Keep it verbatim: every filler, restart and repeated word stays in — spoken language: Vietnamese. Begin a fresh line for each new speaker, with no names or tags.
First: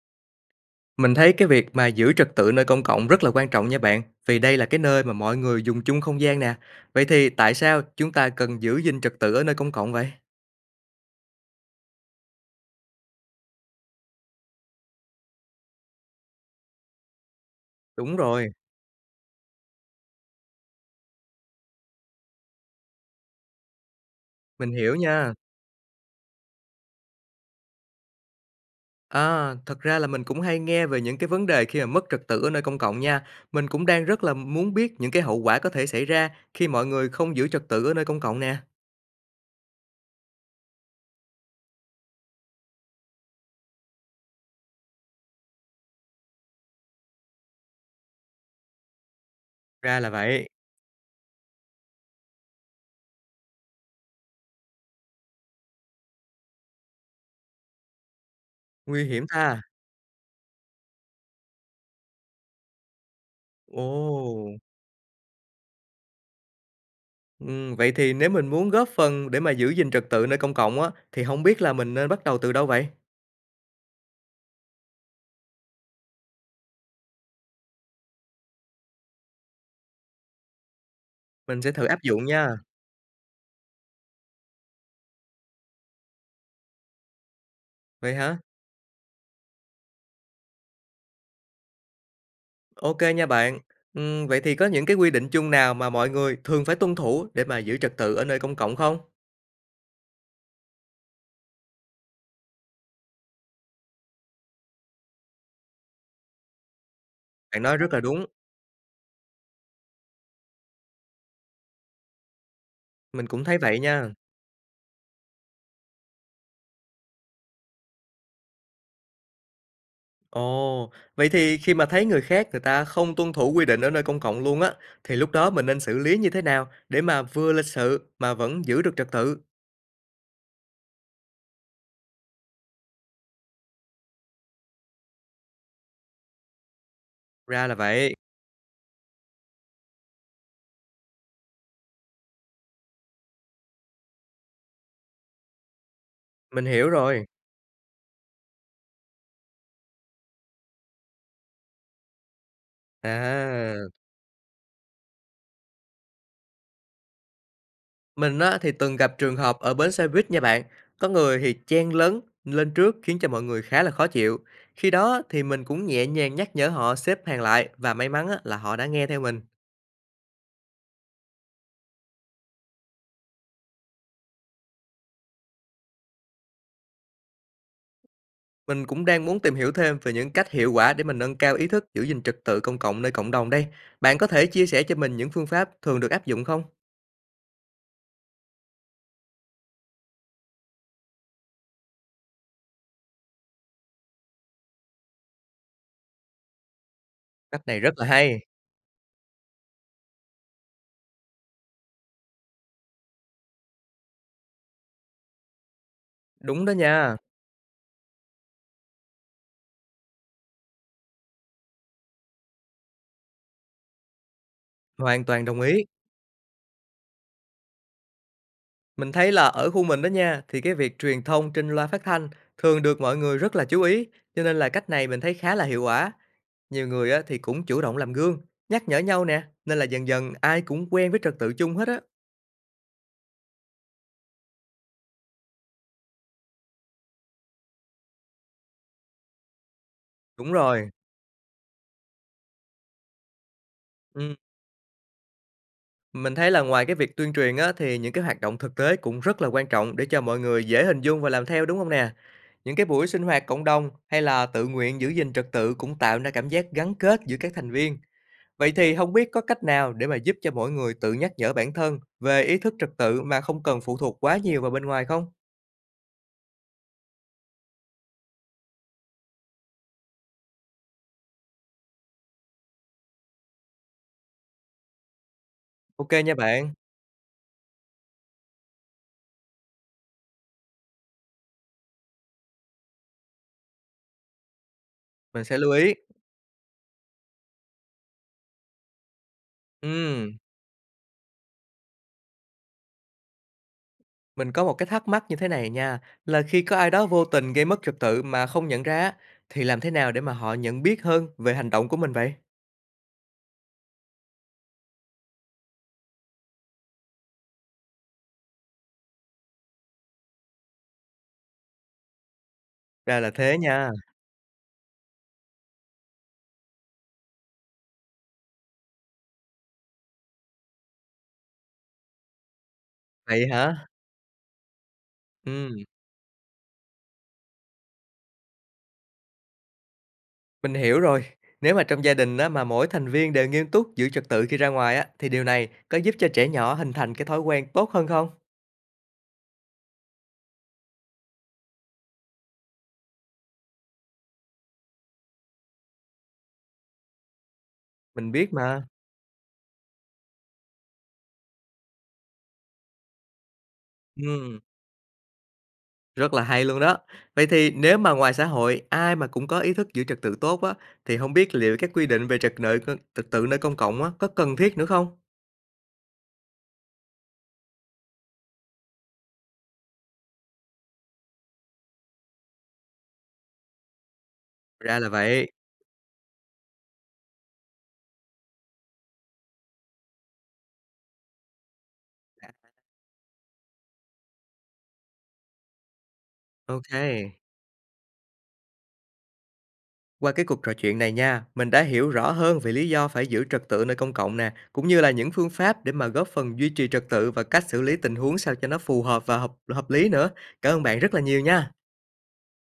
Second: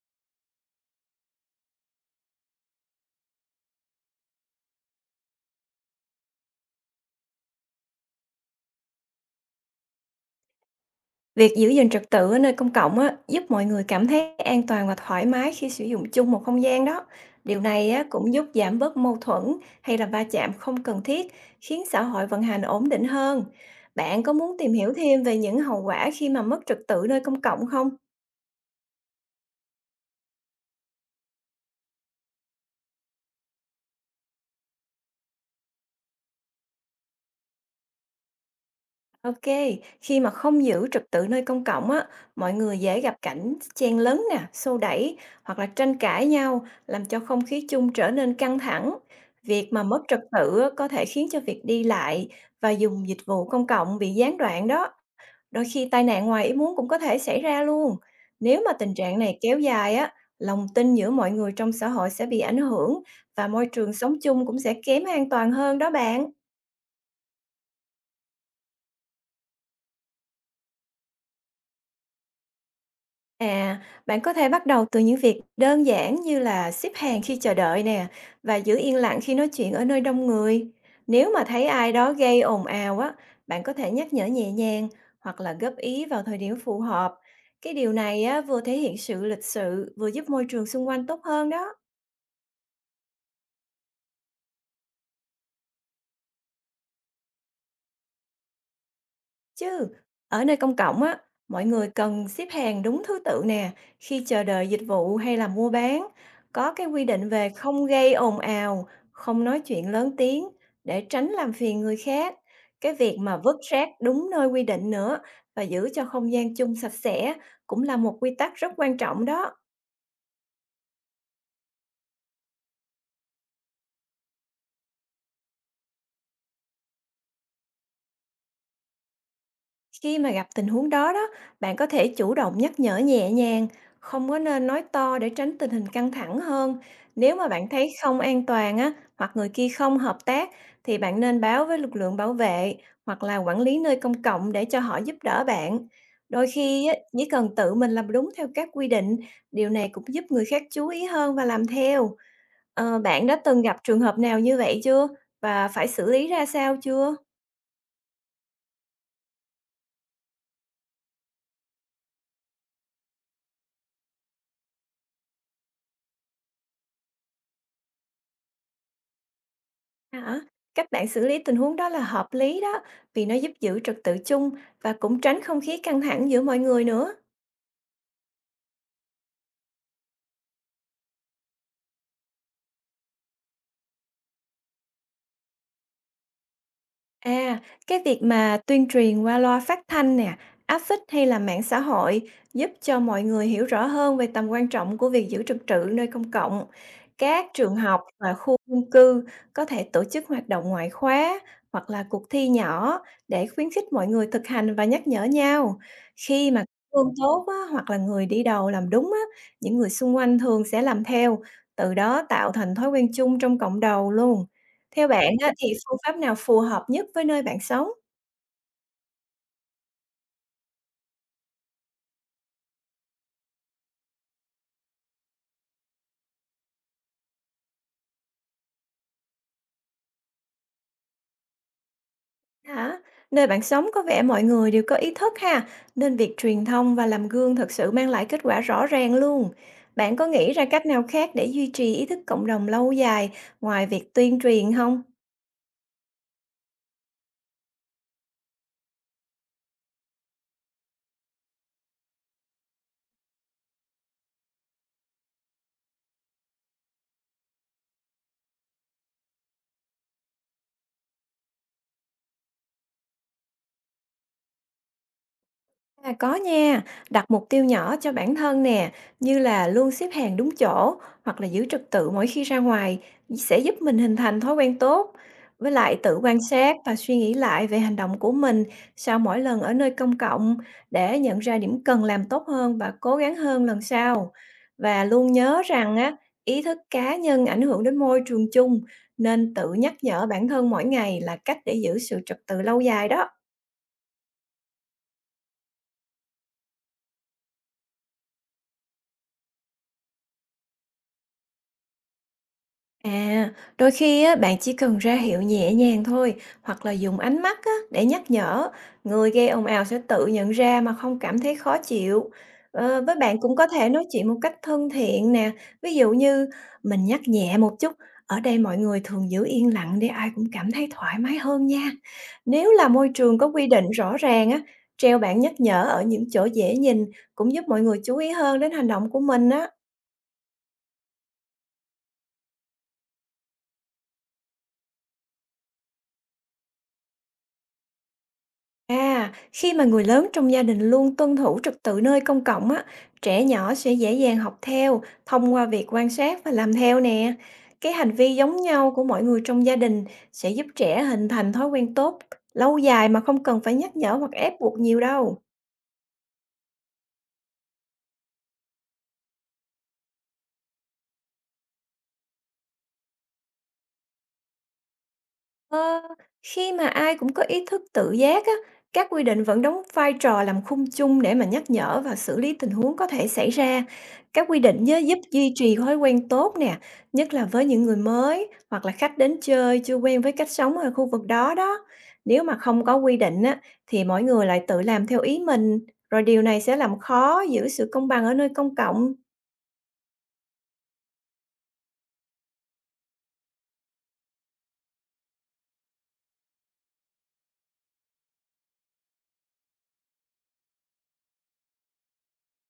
Mình thấy cái việc mà giữ trật tự nơi công cộng rất là quan trọng nha bạn, vì đây là cái nơi mà mọi người dùng chung không gian nè. Vậy thì tại sao chúng ta cần giữ gìn trật tự ở nơi công cộng vậy?
Việc giữ gìn trật tự ở nơi công cộng á, giúp mọi người cảm thấy an toàn và thoải mái khi sử dụng chung một không gian đó. Điều này á,
Đúng
cũng giúp
rồi,
giảm bớt mâu thuẫn hay là va chạm không cần thiết, khiến xã hội vận hành ổn định hơn. Bạn có muốn
mình
tìm hiểu
hiểu
thêm
nha.
về những hậu quả khi mà mất trật tự nơi công cộng không?
À, thật ra là mình cũng hay nghe về những cái vấn đề khi mà mất trật tự ở nơi công cộng nha. Mình cũng đang rất là muốn biết những cái hậu quả có thể xảy ra khi mọi người không giữ trật tự ở nơi công cộng nè.
Ok, khi mà không giữ trật tự nơi công cộng á, mọi người dễ gặp cảnh chen lấn nè, xô đẩy hoặc là tranh cãi nhau, làm cho không khí chung trở nên căng thẳng. Việc mà
Ra
mất
là
trật
vậy,
tự á, có thể khiến cho việc đi lại và dùng dịch vụ công cộng bị gián đoạn đó. Đôi khi tai nạn ngoài ý muốn cũng có thể xảy ra luôn. Nếu mà tình
nguy
trạng
hiểm
này kéo
ta.
dài á, lòng tin giữa mọi người trong xã hội sẽ bị ảnh hưởng và môi trường sống chung
Ồ,
cũng sẽ kém an toàn hơn đó bạn.
ừ, vậy thì nếu mình muốn góp phần để mà giữ gìn trật tự nơi công cộng á, thì không biết là mình nên bắt đầu từ đâu vậy?
À, bạn có thể bắt đầu từ những việc đơn giản như là xếp hàng khi chờ đợi nè và giữ yên lặng khi nói chuyện ở nơi đông người. Nếu mà
Mình
thấy
sẽ thử
ai
áp
đó
dụng
gây
nha.
ồn ào á, bạn có thể nhắc nhở nhẹ nhàng hoặc là góp ý vào thời điểm phù hợp. Cái điều
Vậy
này
hả?
á, vừa thể hiện sự lịch sự, vừa giúp môi trường xung quanh tốt hơn đó.
OK nha bạn. Ừm, vậy thì có những cái quy định chung nào mà mọi người thường phải tuân thủ để mà giữ trật tự ở nơi công cộng không?
Chứ, ở nơi công cộng á, mọi người cần xếp hàng đúng thứ tự nè, khi chờ đợi dịch vụ hay là mua bán, có cái quy định về
Bạn nói
không
rất là
gây
đúng,
ồn ào, không nói chuyện lớn tiếng để tránh làm phiền người khác. Cái việc
mình
mà
cũng thấy
vứt
vậy
rác
nha.
đúng nơi quy định nữa và giữ cho không gian chung sạch sẽ cũng là một quy tắc rất quan trọng đó.
Ồ, vậy thì khi mà thấy người khác người ta không tuân thủ quy định ở nơi công cộng luôn á, thì lúc đó mình nên xử lý như thế nào để mà vừa lịch sự mà vẫn giữ được trật tự?
Khi mà gặp tình huống đó đó, bạn có thể chủ động nhắc nhở nhẹ nhàng, không có nên nói to để tránh tình hình căng thẳng hơn. Nếu mà
Ra
bạn
là
thấy
vậy,
không an toàn á, hoặc người kia không hợp tác, thì bạn nên báo với lực lượng bảo vệ hoặc là quản lý nơi công cộng để cho họ giúp đỡ bạn. Đôi
mình
khi
hiểu
á,
rồi.
chỉ cần tự mình làm đúng theo các quy định, điều này cũng giúp người khác chú ý hơn và làm theo. Ờ, bạn đã từng gặp
À.
trường hợp nào như vậy chưa? Và phải xử lý ra sao chưa?
Mình á, thì từng gặp trường hợp ở bến xe buýt nha bạn. Có người thì chen lấn lên trước khiến cho mọi người khá là khó chịu. Khi đó thì mình cũng nhẹ nhàng nhắc nhở họ xếp hàng lại và may mắn á, là họ đã nghe theo mình.
Hả? Cách bạn xử lý tình huống đó là hợp lý đó, vì nó giúp giữ trật tự chung và cũng tránh không khí căng thẳng giữa mọi người nữa.
Mình cũng đang muốn tìm hiểu thêm về những cách hiệu quả để mình nâng cao ý thức giữ gìn trật tự công cộng nơi cộng đồng đây. Bạn có thể chia sẻ cho mình những phương pháp thường được áp dụng không?
À, cái việc mà tuyên truyền qua loa phát thanh nè, áp phích hay là mạng xã hội giúp cho mọi người hiểu rõ hơn về tầm quan trọng của việc giữ trật tự nơi công cộng. Các
Cách
trường
này rất
học
là
và
hay.
khu dân cư có thể tổ chức hoạt động ngoại khóa hoặc là cuộc thi nhỏ để khuyến khích mọi người thực hành và nhắc nhở nhau. Khi
Đúng
mà
đó
gương
nha.
tốt á, hoặc là người đi đầu làm đúng á, những người xung quanh thường sẽ làm theo, từ đó tạo thành thói quen chung trong cộng đồng luôn. Theo
Hoàn
bạn
toàn
á,
đồng
thì
ý.
phương pháp nào phù hợp nhất với nơi bạn sống?
Mình thấy là ở khu mình đó nha, thì cái việc truyền thông trên loa phát thanh thường được mọi người rất là chú ý, cho nên là cách này mình thấy khá là hiệu quả. Nhiều người á, thì cũng chủ động làm gương, nhắc nhở nhau nè, nên là dần dần ai cũng quen với trật tự chung hết á.
Hả? Nơi bạn sống có vẻ mọi người đều có ý thức ha, nên việc truyền thông và làm gương thực sự mang lại kết quả rõ ràng luôn. Bạn có
Đúng
nghĩ ra cách
rồi.
nào khác để duy trì ý thức cộng đồng lâu dài ngoài việc
Ừ.
tuyên truyền không?
Mình thấy là ngoài cái việc tuyên truyền á, thì những cái hoạt động thực tế cũng rất là quan trọng để cho mọi người dễ hình dung và làm theo đúng không nè? Những cái buổi sinh hoạt cộng đồng hay là tự nguyện giữ gìn trật tự cũng tạo ra cảm giác gắn kết giữa các thành viên. Vậy thì không biết có cách nào để mà giúp cho mỗi người tự nhắc nhở bản thân về ý thức trật tự mà không cần phụ thuộc quá nhiều vào bên ngoài không?
À, có nha, đặt mục tiêu nhỏ cho bản thân nè, như là luôn xếp hàng đúng chỗ hoặc là giữ trật tự mỗi khi ra ngoài sẽ giúp mình hình thành thói quen tốt. Với lại
OK
tự
nha
quan
bạn,
sát và suy nghĩ lại về hành động của mình sau mỗi lần ở nơi công cộng để nhận ra điểm cần làm tốt hơn và cố gắng hơn lần sau. Và luôn
mình sẽ
nhớ
lưu ý.
rằng á, ý thức cá nhân ảnh hưởng đến môi trường chung nên tự nhắc nhở
Ừm,
bản thân mỗi ngày là cách để giữ sự trật tự lâu dài đó.
mình có một cái thắc mắc như thế này nha, là khi có ai đó vô tình gây mất trật tự mà không nhận ra á, thì làm thế nào để mà họ nhận biết hơn về hành động của mình vậy?
À, đôi khi á, bạn chỉ cần ra hiệu nhẹ nhàng thôi, hoặc là dùng ánh mắt á, để nhắc nhở, người gây ồn ào sẽ tự nhận ra mà không cảm thấy khó chịu. Ờ, với
Ra là
bạn cũng
thế
có
nha.
thể nói chuyện một cách thân thiện nè, ví dụ như mình nhắc nhẹ một chút, ở đây mọi người thường giữ yên lặng để ai cũng cảm thấy thoải mái hơn nha. Nếu là môi trường
Vậy
có quy
hả?
định rõ ràng á, treo bảng nhắc
Ừm,
nhở ở những chỗ dễ nhìn cũng giúp mọi người chú ý hơn đến hành động của mình á.
mình hiểu rồi. Nếu mà trong gia đình á, mà mỗi thành viên đều nghiêm túc giữ trật tự khi ra ngoài á, thì điều này có giúp cho trẻ nhỏ hình thành cái thói quen tốt hơn không?
À, khi mà người lớn trong gia đình luôn tuân thủ trật tự nơi công cộng á, trẻ nhỏ sẽ dễ dàng học theo thông qua việc quan sát và làm theo nè. Cái hành
Mình
vi
biết
giống
mà.
nhau của mọi người trong gia đình sẽ giúp trẻ hình thành thói quen tốt lâu dài mà không cần phải nhắc nhở hoặc ép
Ừm.
buộc nhiều đâu.
Rất là hay luôn đó. Vậy thì nếu mà ngoài xã hội ai mà cũng có ý thức giữ trật tự tốt á, thì không biết liệu các quy định về trật tự trật tự nơi công cộng á, có cần thiết nữa không?
Ờ, khi mà ai cũng có ý thức tự giác á, các quy định vẫn đóng vai trò làm khung chung để mà nhắc nhở và xử lý tình huống có thể xảy ra. Các quy định nhớ
Ra là
giúp
vậy.
duy trì thói quen tốt nè, nhất là với những người mới hoặc là khách đến chơi chưa quen với cách sống ở khu vực đó đó. Nếu mà không có quy định á, thì mỗi người lại tự làm theo ý mình, rồi điều này sẽ
OK.
làm khó giữ sự công bằng ở nơi công cộng.
Qua cái cuộc trò chuyện này nha, mình đã hiểu rõ hơn về lý do phải giữ trật tự nơi công cộng nè, cũng như là những phương pháp để mà góp phần duy trì trật tự và cách xử lý tình huống sao cho nó phù hợp và hợp hợp lý nữa. Cảm ơn bạn rất là nhiều nha.